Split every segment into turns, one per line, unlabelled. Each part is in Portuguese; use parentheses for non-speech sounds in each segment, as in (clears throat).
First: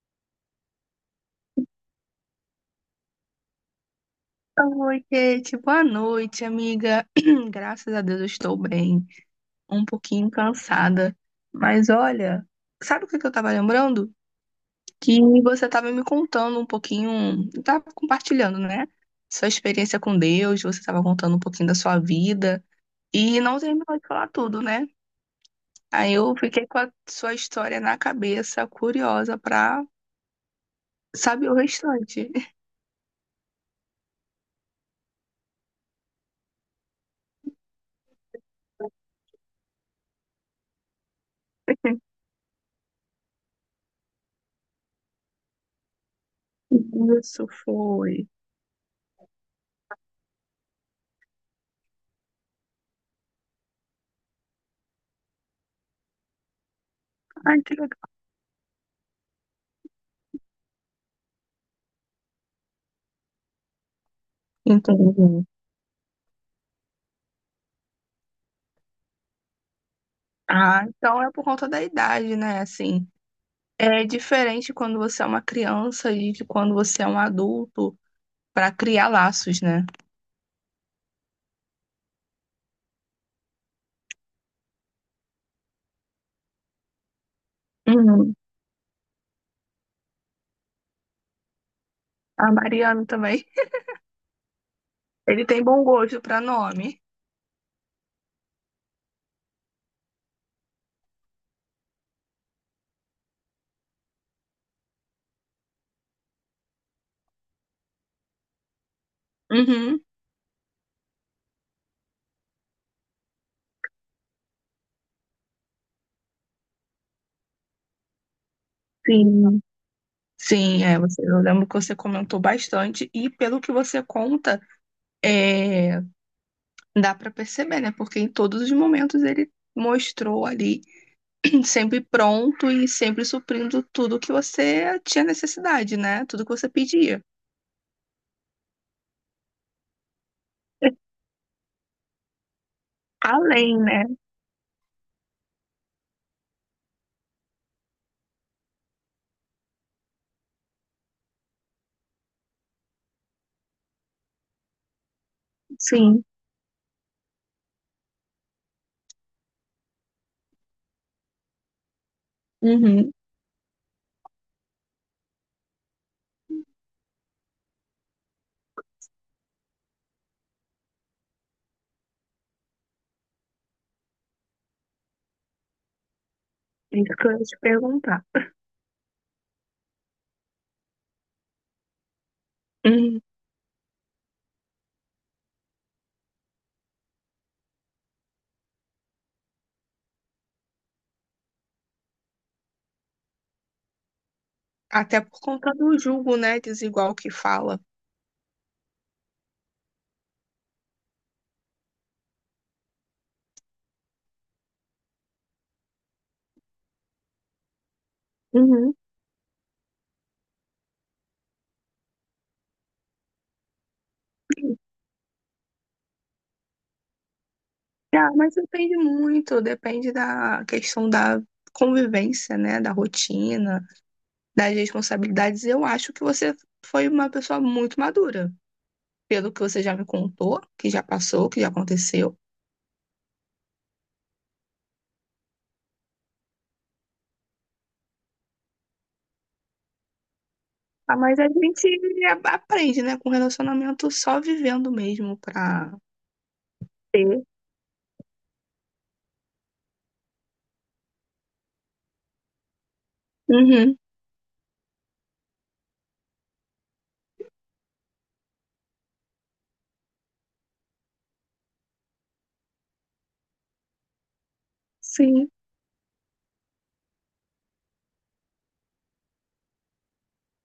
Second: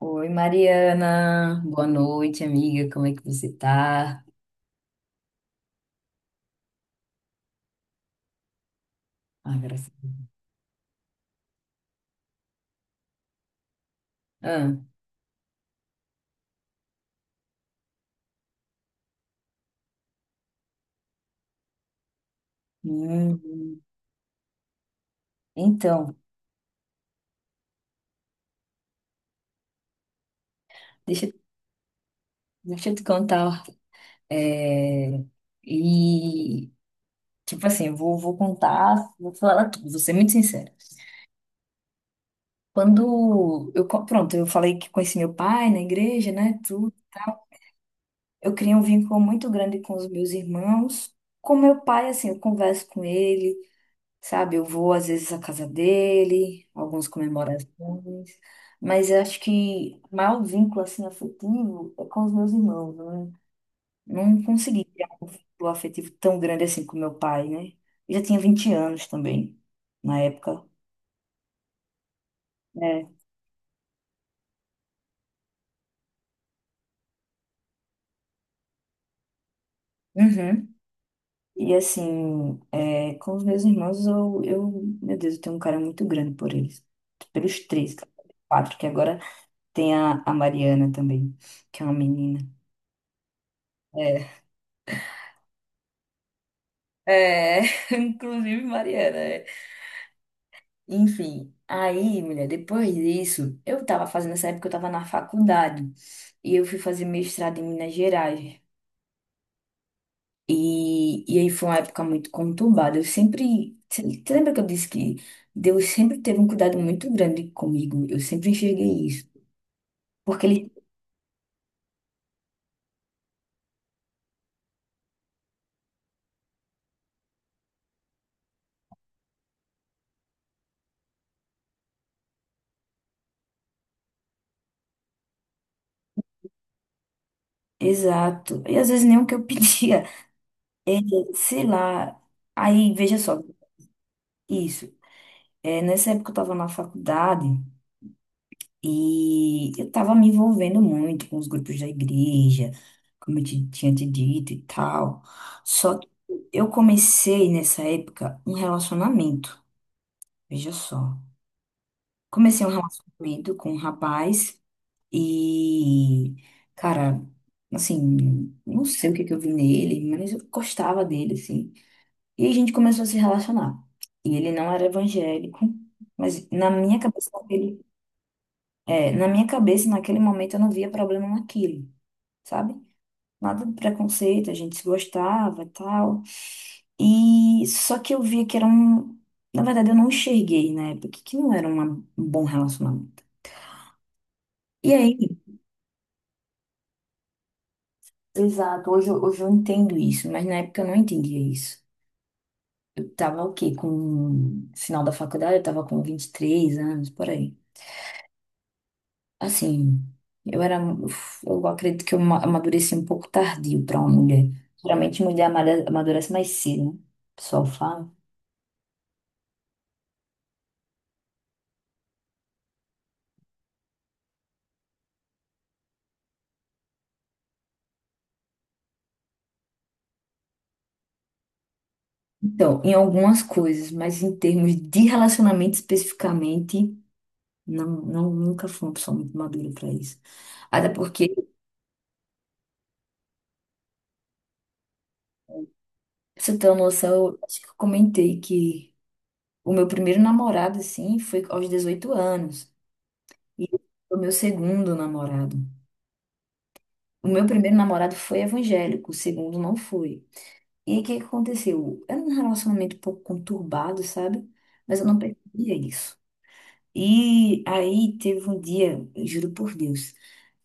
Oi, Mariana. Boa noite, amiga. Como é que você tá?
Oi, Kate. Boa noite, amiga. (clears throat) Graças a Deus eu estou bem.
Ah,
Um
graças a Deus.
pouquinho cansada. Mas olha, sabe o que eu estava lembrando?
Ah,
Que você estava me contando um pouquinho, estava compartilhando, né? Sua experiência com Deus, você estava contando um pouquinho da sua vida e não
hum,
terminou de falar tudo, né? Aí
então,
eu fiquei com a sua história na cabeça, curiosa para
deixa,
saber o restante.
deixa eu te contar. É, e, tipo assim, eu vou contar, vou falar tudo, vou ser muito sincera. Quando eu, pronto, eu falei que conheci meu pai na igreja, né, tudo.
(laughs) Isso foi.
Eu criei um vínculo muito grande com os meus irmãos. Com meu pai, assim, eu converso com ele. Sabe, eu vou às vezes à casa dele, algumas
Ai, que legal.
comemorações, mas eu acho que o maior vínculo assim afetivo é com os meus irmãos, né? Não consegui criar um
Entendi.
vínculo afetivo tão grande assim com meu pai, né? Eu já tinha 20 anos também, na época.
Ah, então é por conta da idade, né? Assim,
É.
é diferente quando você é uma criança e de quando você é um adulto para criar laços, né?
Uhum. E assim, é, com os meus irmãos, meu Deus, eu tenho um carinho muito grande por eles. Pelos três,
Uhum.
quatro, que agora tem a Mariana também, que é uma menina.
A Mariana também.
É.
Ele tem bom gosto para nome.
É, (laughs) inclusive Mariana. É. Enfim, aí, mulher, depois disso, eu tava fazendo nessa época, eu tava na faculdade e eu fui fazer mestrado em Minas Gerais.
Uhum.
E aí foi uma época muito conturbada. Eu sempre. Você lembra que eu disse que Deus sempre teve um cuidado muito grande comigo? Eu sempre enxerguei isso.
Sim.
Porque ele.
Sim, é, você, eu lembro que você comentou bastante e pelo que você conta, é, dá para perceber, né? Porque em todos os momentos ele mostrou ali (clears throat) sempre pronto e sempre suprindo tudo que você tinha necessidade, né? Tudo que você pedia.
Exato. E às vezes nem o que eu (laughs) pedia. É, sei lá. Aí, veja só,
Além, né?
isso. É, nessa época eu tava na faculdade. E eu tava me envolvendo muito com os grupos da igreja, como eu tinha te dito e tal. Só que
Sim,
eu comecei nessa época um relacionamento, veja só. Comecei um
uhum,
relacionamento com um rapaz e, cara, assim, não sei o que que eu vi nele, mas eu gostava dele, assim. E a gente começou a se relacionar. E ele não era evangélico, mas na minha
isso que
cabeça
eu ia te
ele.
perguntar.
É, na minha cabeça, naquele momento, eu não via problema naquilo, sabe?
Uhum.
Nada de preconceito, a gente se gostava e tal. E só que eu via que era um. Na verdade, eu não enxerguei na época que não era um bom relacionamento. E
Até
aí,
por conta do julgo, né, desigual que fala.
exato, hoje, hoje eu entendo isso, mas na época eu não entendia isso. Eu tava o quê? Com. Final da faculdade, eu tava com 23 anos, por aí.
Uhum.
Assim, eu era, eu acredito que eu amadureci um pouco tardio para uma mulher. Geralmente mulher amadurece mais cedo, né? O pessoal fala.
Ah, mas depende muito, depende da questão da convivência, né, da rotina, das responsabilidades. Eu acho que você foi uma pessoa muito madura, pelo que você já me contou, que já passou, que já aconteceu.
Então, em algumas coisas, mas em termos de relacionamento especificamente, não, não nunca fui uma pessoa muito madura para isso. Até
Ah,
porque,
mas a gente aprende, né, com relacionamento só vivendo mesmo pra.
pra você ter uma noção, eu
Ter.
acho que eu comentei que o meu primeiro namorado, assim, foi aos 18 anos. E
Uhum.
o meu segundo namorado. O meu primeiro namorado foi evangélico, o segundo não foi. E aí, o que que aconteceu? Era um relacionamento um pouco conturbado, sabe? Mas eu não
Sim.
percebia isso. E aí teve um dia, eu juro por Deus,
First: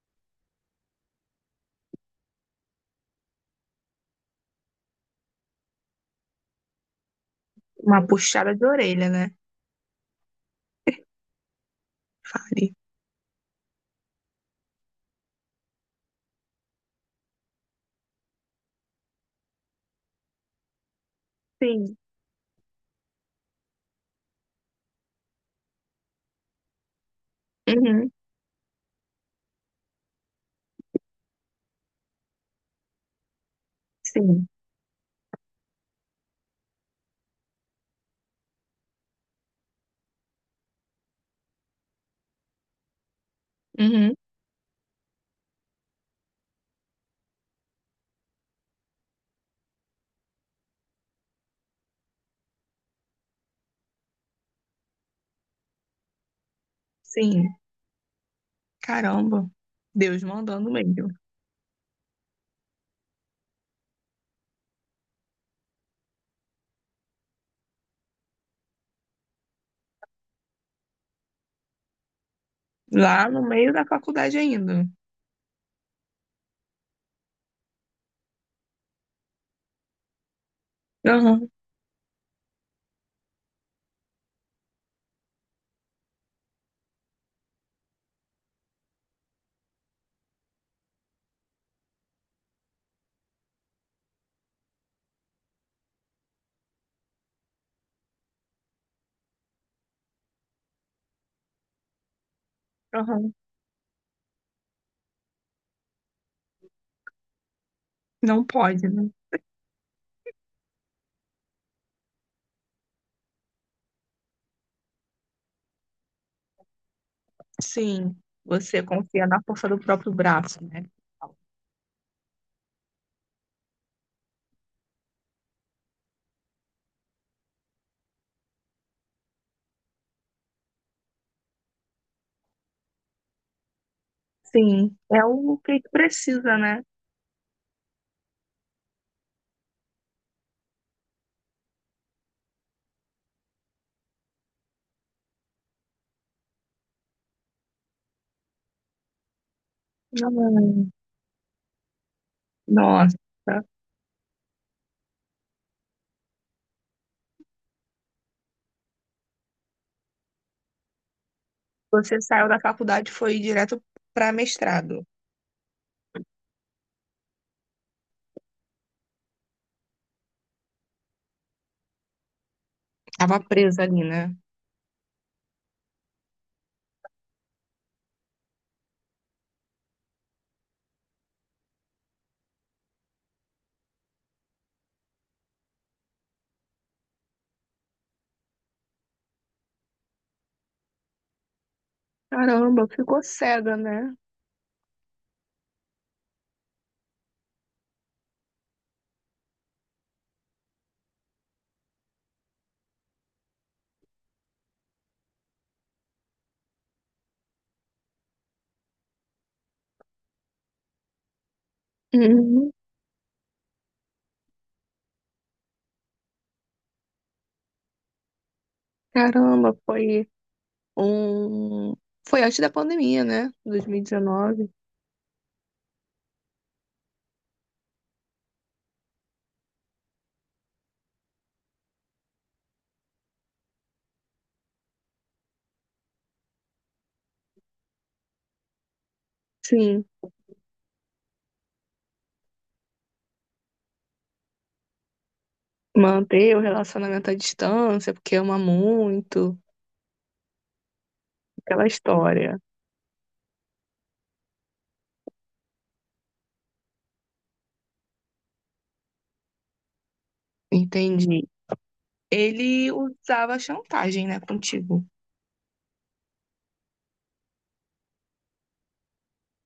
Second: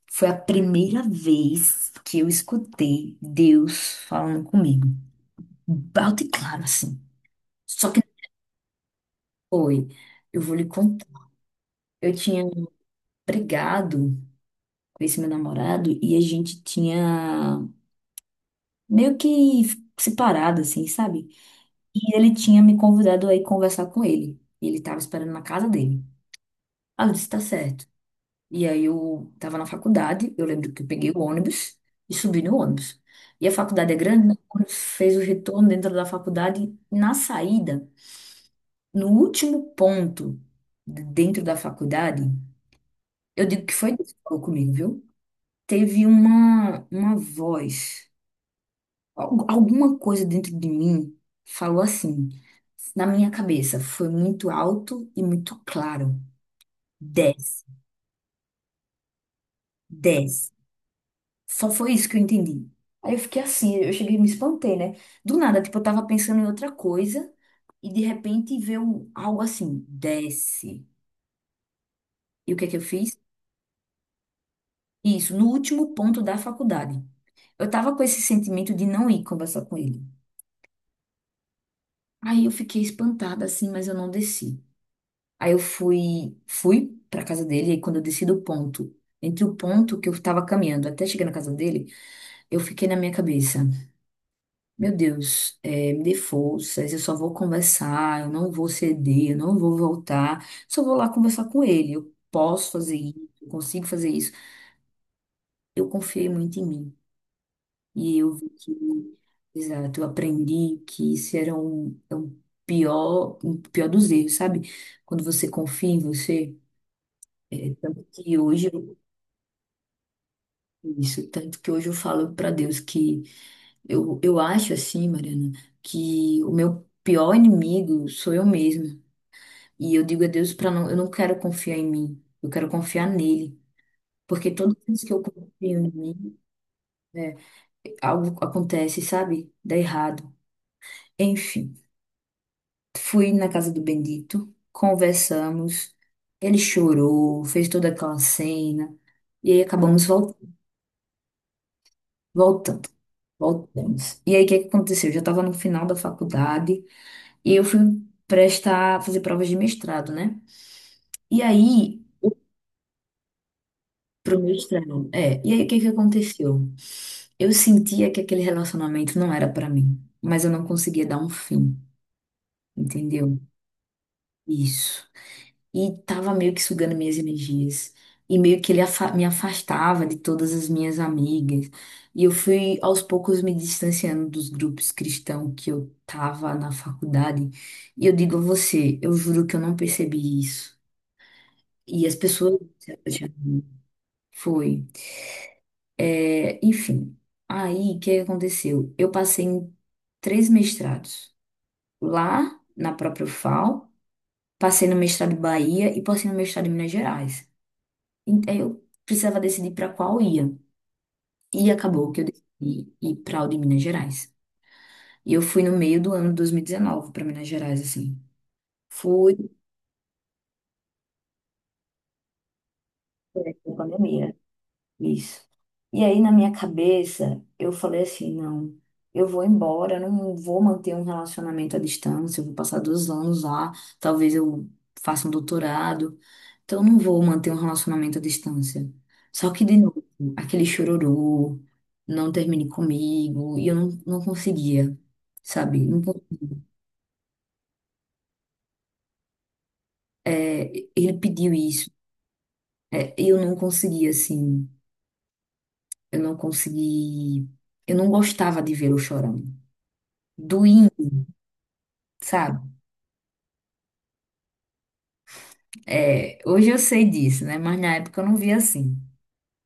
foi a primeira vez que eu escutei Deus falando comigo. Alto e claro, assim. Só que
Uma puxada de orelha, né?
foi. Eu vou lhe contar. Eu tinha
Fale.
brigado com esse meu namorado e a gente tinha meio que separado, assim, sabe?
Sim.
E ele tinha me convidado a ir conversar com ele. E ele estava esperando na casa dele. Ela disse, tá certo.
Uhum.
E aí eu tava na faculdade, eu lembro que eu peguei o ônibus e subi no ônibus. E a faculdade é grande, né?
Sim.
Quando fez o retorno dentro da faculdade, na saída, no último ponto dentro da faculdade, eu digo que foi Deus
Uhum.
que falou comigo, viu? Teve uma voz, alguma coisa dentro de mim falou assim, na minha cabeça, foi muito alto e muito claro.
Sim.
Desce,
Caramba. Deus
desce.
mandando mesmo.
Só foi isso que eu entendi. Aí eu fiquei assim, eu cheguei e me espantei, né? Do nada, tipo, eu tava pensando em outra coisa e de repente veio algo assim, desce. E o que é que eu fiz?
Lá no meio da faculdade ainda.
Isso, no último ponto da faculdade. Eu tava com esse sentimento de não ir conversar com ele.
Aham.
Aí eu fiquei espantada assim, mas eu não desci. Aí eu fui pra casa dele e quando eu desci do ponto, entre o ponto que eu tava caminhando até chegar na casa dele, eu fiquei na minha cabeça. Meu Deus, me dê forças, eu só vou conversar, eu não vou ceder, eu não vou voltar, só vou lá conversar com ele. Eu posso fazer isso,
Aham.
eu consigo fazer isso. Eu confiei muito em mim. E eu
Não
vi que,
pode, né?
exato, eu aprendi que isso era um, é um pior dos erros, sabe? Quando você confia em você. Tanto
Sim.
que hoje
Você
eu,
confia na força do próprio braço, né?
isso, tanto que hoje eu falo para Deus que eu acho assim, Mariana, que o meu pior inimigo sou eu mesma. E eu digo a Deus para não, eu não quero confiar em mim, eu quero confiar nele. Porque toda
Sim.
vez que eu
É
confio
o que
em mim,
precisa, né?
é, algo acontece, sabe? Dá errado. Enfim, fui na casa do Bendito, conversamos, ele chorou, fez toda aquela cena, e aí acabamos
Hum,
voltando.
nossa.
Voltamos. E aí, o que que aconteceu? Eu já estava no final da faculdade e eu fui prestar, fazer provas de mestrado, né? E aí,
Você saiu da faculdade e foi direto para
pro meu
mestrado.
extremo. É, e aí o que que aconteceu? Eu sentia que aquele relacionamento não era pra mim, mas eu não conseguia dar um fim, entendeu?
Tava presa ali, né?
Isso. E tava meio que sugando minhas energias. E meio que ele me afastava de todas as minhas amigas. E eu fui aos poucos me distanciando dos grupos cristãos que eu tava na faculdade. E eu digo a você, eu juro que eu não percebi isso. E as pessoas.
Caramba,
Se
ficou
apaixonaram.
cega, né?
Foi. É, enfim, aí o que aconteceu? Eu passei em três mestrados. Lá, na própria FAO, passei no mestrado em Bahia e passei no mestrado em Minas Gerais. Então eu precisava decidir para qual ia. E acabou que eu
Uhum.
decidi ir para o de Minas Gerais. E eu fui no meio do ano de 2019 para Minas Gerais, assim. Fui,
Caramba, foi um. Foi antes da pandemia, né?
durante a pandemia.
2019.
Isso. E aí, na minha cabeça, eu falei assim: não, eu vou embora, eu não vou manter um relacionamento à distância, eu vou passar 2 anos lá, talvez eu faça um doutorado, então eu não vou manter um relacionamento à distância. Só que, de novo,
Sim,
aquele chororô, não termine comigo, e eu não, não conseguia, sabe? Não
manter o relacionamento à distância, porque ama muito,
é, ele pediu
aquela
isso,
história.
é, eu não conseguia, assim, eu não consegui, eu não gostava de vê-lo chorando. Doía,
Entendi.
sabe?
Ele usava chantagem, né, contigo.
É, hoje eu sei disso, né? Mas na época eu não via assim,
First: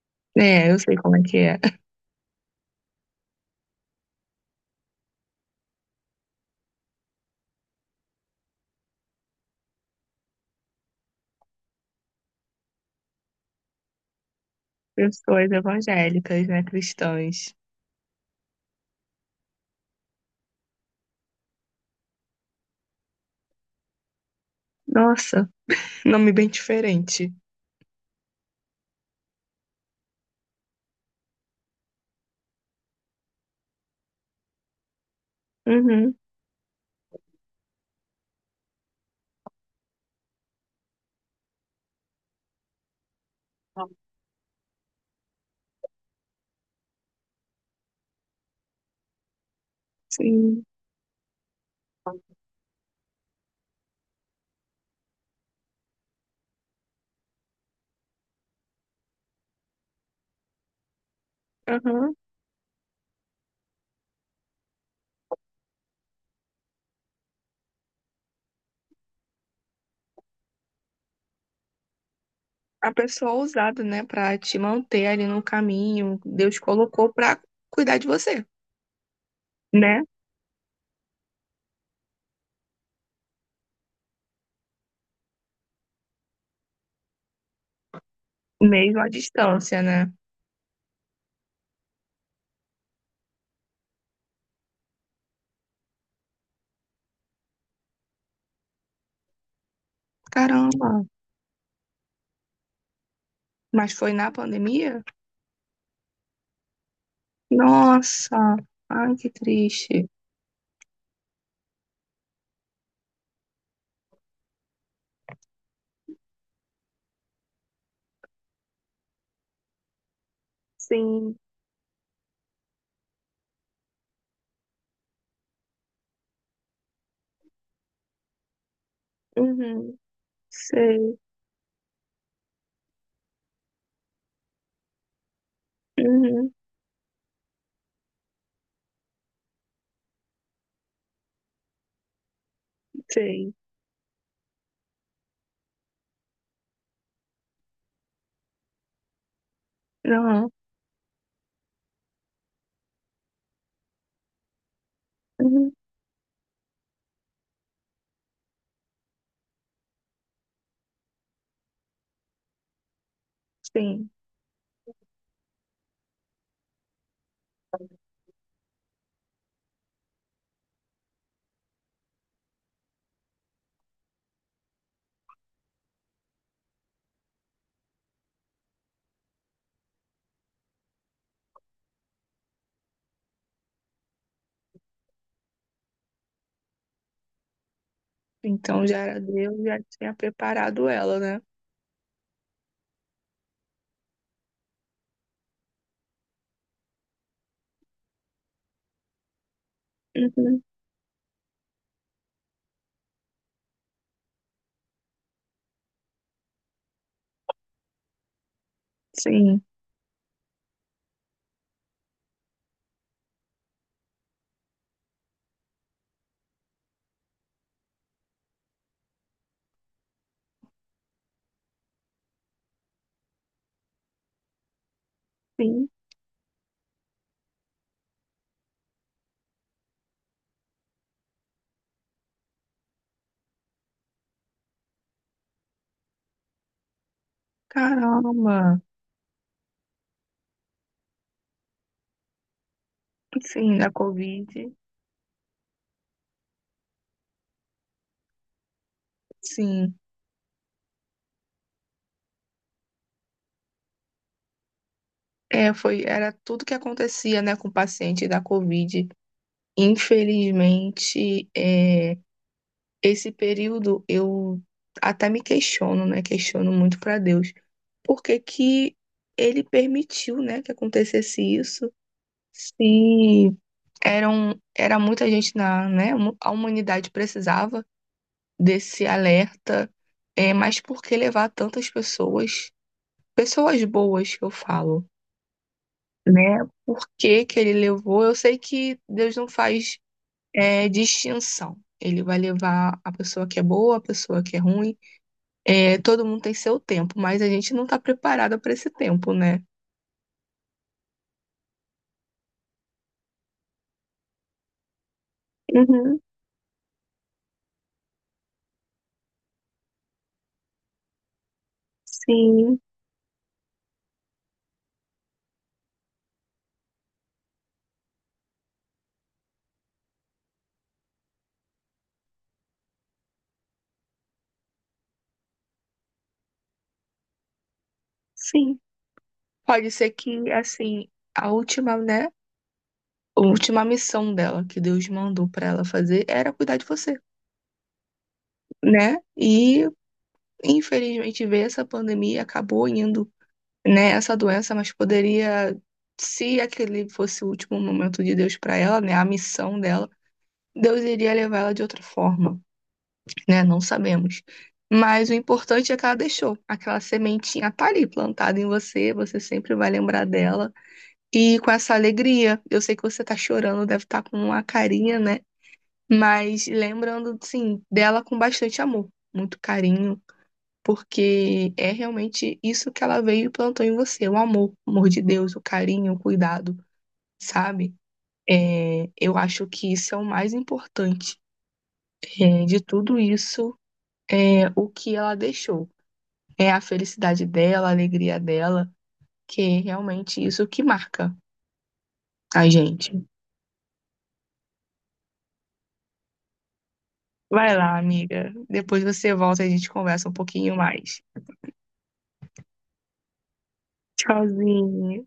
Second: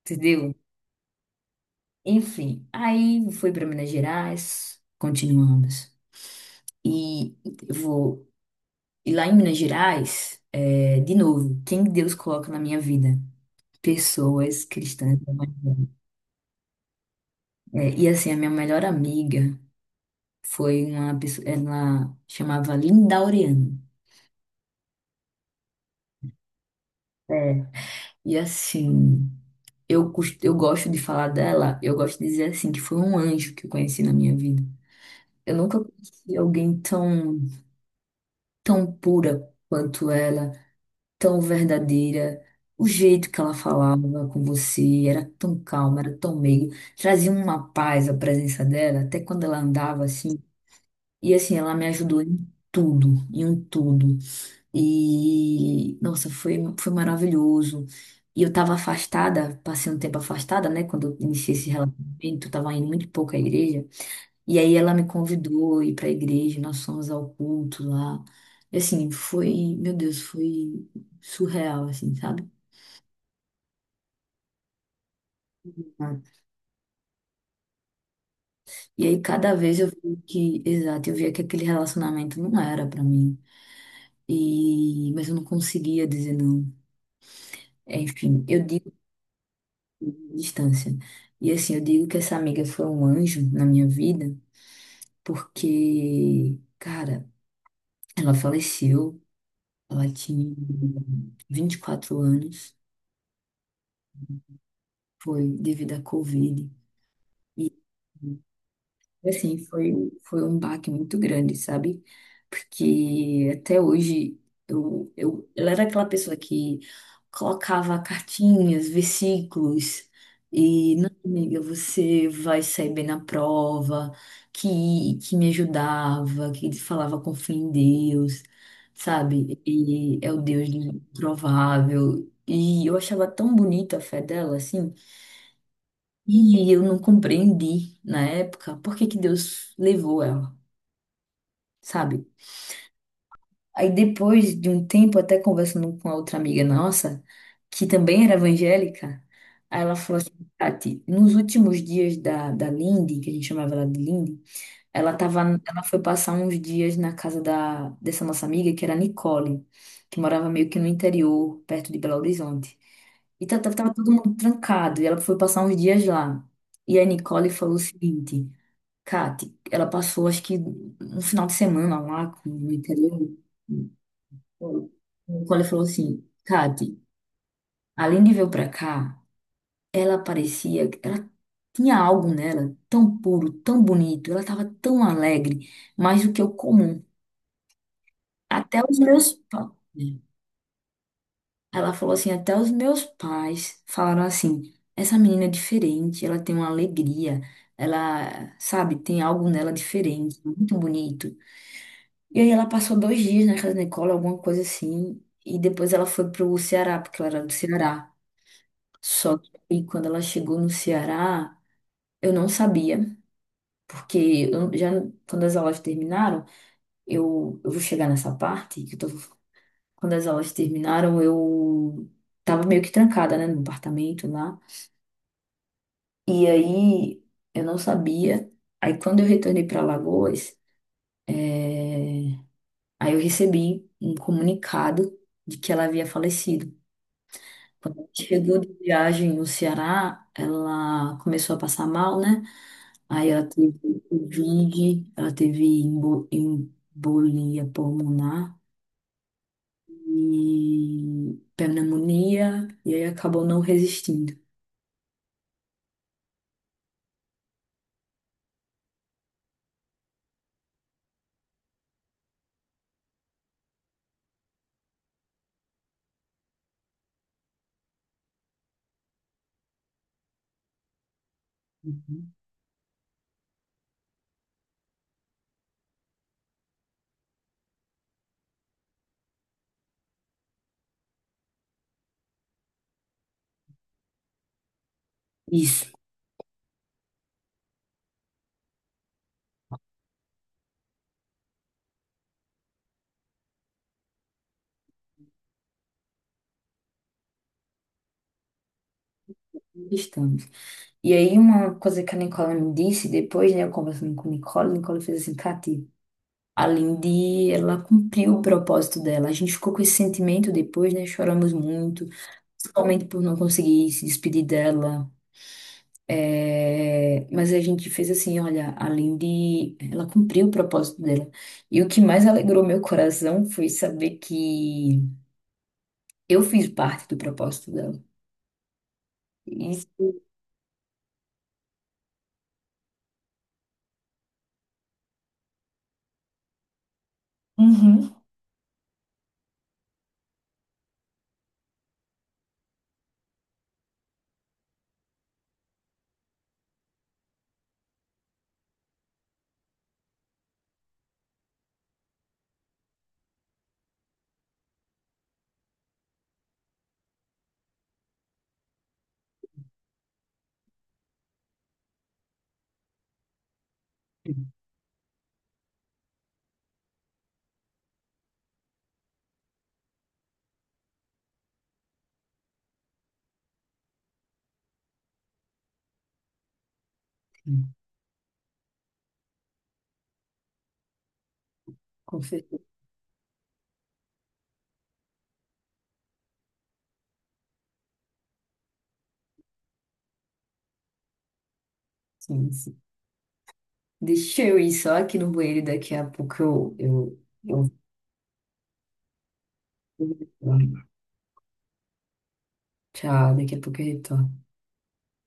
entendeu?
É, eu sei como é que é. (laughs)
Enfim, aí fui para Minas Gerais, continuamos. E eu vou e lá em Minas Gerais, é, de novo, quem Deus coloca na minha vida? Pessoas cristãs.
Pessoas
Evangélicas.
evangélicas, né, cristãs.
É, e assim, a minha melhor amiga foi uma pessoa, ela chamava Linda Oriano.
Nossa, nome bem diferente.
É, e assim, eu, eu gosto de falar dela, eu gosto de dizer assim, que foi um anjo que eu conheci na minha vida. Eu nunca
Uhum.
conheci alguém tão, tão pura quanto ela, tão verdadeira. O jeito que ela falava com você era tão calma, era tão meiga. Trazia uma paz a presença dela, até quando ela andava assim.
Sim.
E assim, ela me ajudou em tudo, em um tudo. E, nossa, foi, maravilhoso. E eu estava afastada, passei um tempo afastada, né? Quando eu iniciei esse
Aham.
relacionamento, eu estava indo muito pouco à igreja. E aí ela me convidou a ir para a igreja, nós fomos ao culto lá. E assim, foi, meu Deus, foi surreal, assim, sabe?
A pessoa ousada, né, pra te manter ali no caminho,
Exato.
Deus colocou pra cuidar de você.
E aí cada vez eu
Né?
vi que, exato, eu via que aquele relacionamento não era para mim. E mas eu não conseguia dizer não. É, enfim, eu digo
Mesmo à distância, né?
distância. E assim, eu digo que essa amiga foi um anjo na minha vida, porque, cara, ela faleceu, ela tinha
Caramba,
24 anos,
mas foi na pandemia?
foi devido à Covid. E,
Nossa, ai que
assim, foi,
triste.
foi um baque muito grande, sabe? Porque até hoje ela era aquela pessoa que colocava cartinhas, versículos, e não,
Sim,
amiga, você vai sair bem na prova, que me ajudava, que falava com fé em Deus, sabe?
uhum,
E é o Deus do
sei,
improvável. E eu achava tão bonita a fé dela, assim.
uhum,
E eu não compreendi na época por que que Deus levou ela, sabe?
sei,
Aí depois de um tempo, até conversando com a outra amiga nossa, que também era evangélica, aí ela falou assim,
não,
Tati, nos últimos dias da Lindy, que a gente chamava ela de Lindy, ela tava,
uhum,
ela foi passar uns dias na casa dessa nossa amiga, que era a Nicole, que morava meio que no interior, perto de Belo Horizonte. E tava
sim.
todo mundo trancado. E ela foi passar uns dias lá. E a Nicole falou o seguinte: Kate, ela passou acho que um final de semana lá no interior. A Nicole falou assim: Kate, além de vir pra cá, ela parecia. Ela tinha algo nela tão puro, tão bonito. Ela tava tão alegre, mais do que o comum. Até
Então já
os
era
meus
Deus,
pais.
já tinha
Né?"
preparado ela, né?
Ela falou assim, até os meus pais falaram assim, essa menina é diferente, ela tem uma alegria, ela, sabe, tem algo nela diferente,
Uhum,
muito bonito. E aí ela passou 2 dias na casa da Nicole, alguma coisa assim, e depois ela foi pro Ceará, porque ela era do Ceará. Só que
sim,
aí, quando ela chegou no Ceará, eu não sabia, porque eu já quando as aulas terminaram, eu vou chegar nessa parte, que eu tô, quando as aulas terminaram, eu tava meio que trancada, né, no apartamento lá.
sim,
E aí eu não sabia. Aí quando eu retornei para Alagoas, eh, aí eu recebi um comunicado de que ela havia falecido. Chegou de
caramba,
viagem no Ceará, ela começou a passar mal, né? Aí ela teve
sim, da Covid,
Covid, ela teve embolia pulmonar
sim.
e pneumonia, e aí acabou não resistindo.
É, foi, era tudo que acontecia, né, com o paciente da Covid. Infelizmente, é. Esse período eu até me questiono, né? Questiono muito para Deus. Por que que ele permitiu, né, que acontecesse isso?
Uhum.
Se eram era muita gente na, né? A humanidade precisava desse alerta, é, mas por que levar tantas pessoas? Pessoas boas que eu falo,
Isso,
né? Por que que ele levou? Eu sei que Deus não faz é, distinção. Ele vai levar a pessoa que é boa, a pessoa que é ruim, é, todo mundo tem seu tempo, mas a gente não está preparada para esse tempo, né?
estamos. E aí, uma coisa que a Nicole me disse depois, né, eu conversando com a Nicole fez assim, Cati,
Uhum,
a Lindy, ela cumpriu o propósito dela. A gente ficou com esse sentimento depois, né, choramos muito,
sim,
principalmente por não conseguir se despedir dela. É, mas a gente fez assim, olha, a Lindy, ela cumpriu o propósito dela. E o que mais alegrou meu coração foi saber que eu fiz parte do propósito dela.
sim. Pode
Isso.
ser que, assim, a última, né? A última missão dela que Deus mandou para ela fazer era cuidar de você,
Uhum.
né? E infelizmente ver essa pandemia acabou indo, né? Essa doença, mas poderia, se aquele fosse o último momento de Deus para ela, né? A missão dela, Deus iria levar ela de outra forma. Né? Não sabemos. Mas o importante é que ela deixou. Aquela sementinha tá ali plantada em você, você sempre vai lembrar dela. E com essa alegria, eu sei que você tá chorando, deve estar com uma carinha, né? Mas lembrando, sim, dela com bastante amor, muito carinho, porque é realmente isso que ela veio e plantou em você, o amor de Deus, o carinho, o cuidado, sabe? É, eu acho que isso é o mais importante,
Confesso.
é, de tudo isso, é o que ela deixou. É a felicidade dela, a alegria dela, que é realmente isso que marca
Sim.
a gente.
Deixa eu ir só aqui no banheiro e daqui a pouco eu,
Vai lá, amiga. Depois você volta e a gente conversa um
eu...
pouquinho mais.
tchau, daqui a pouco eu retorno.
Tchauzinho.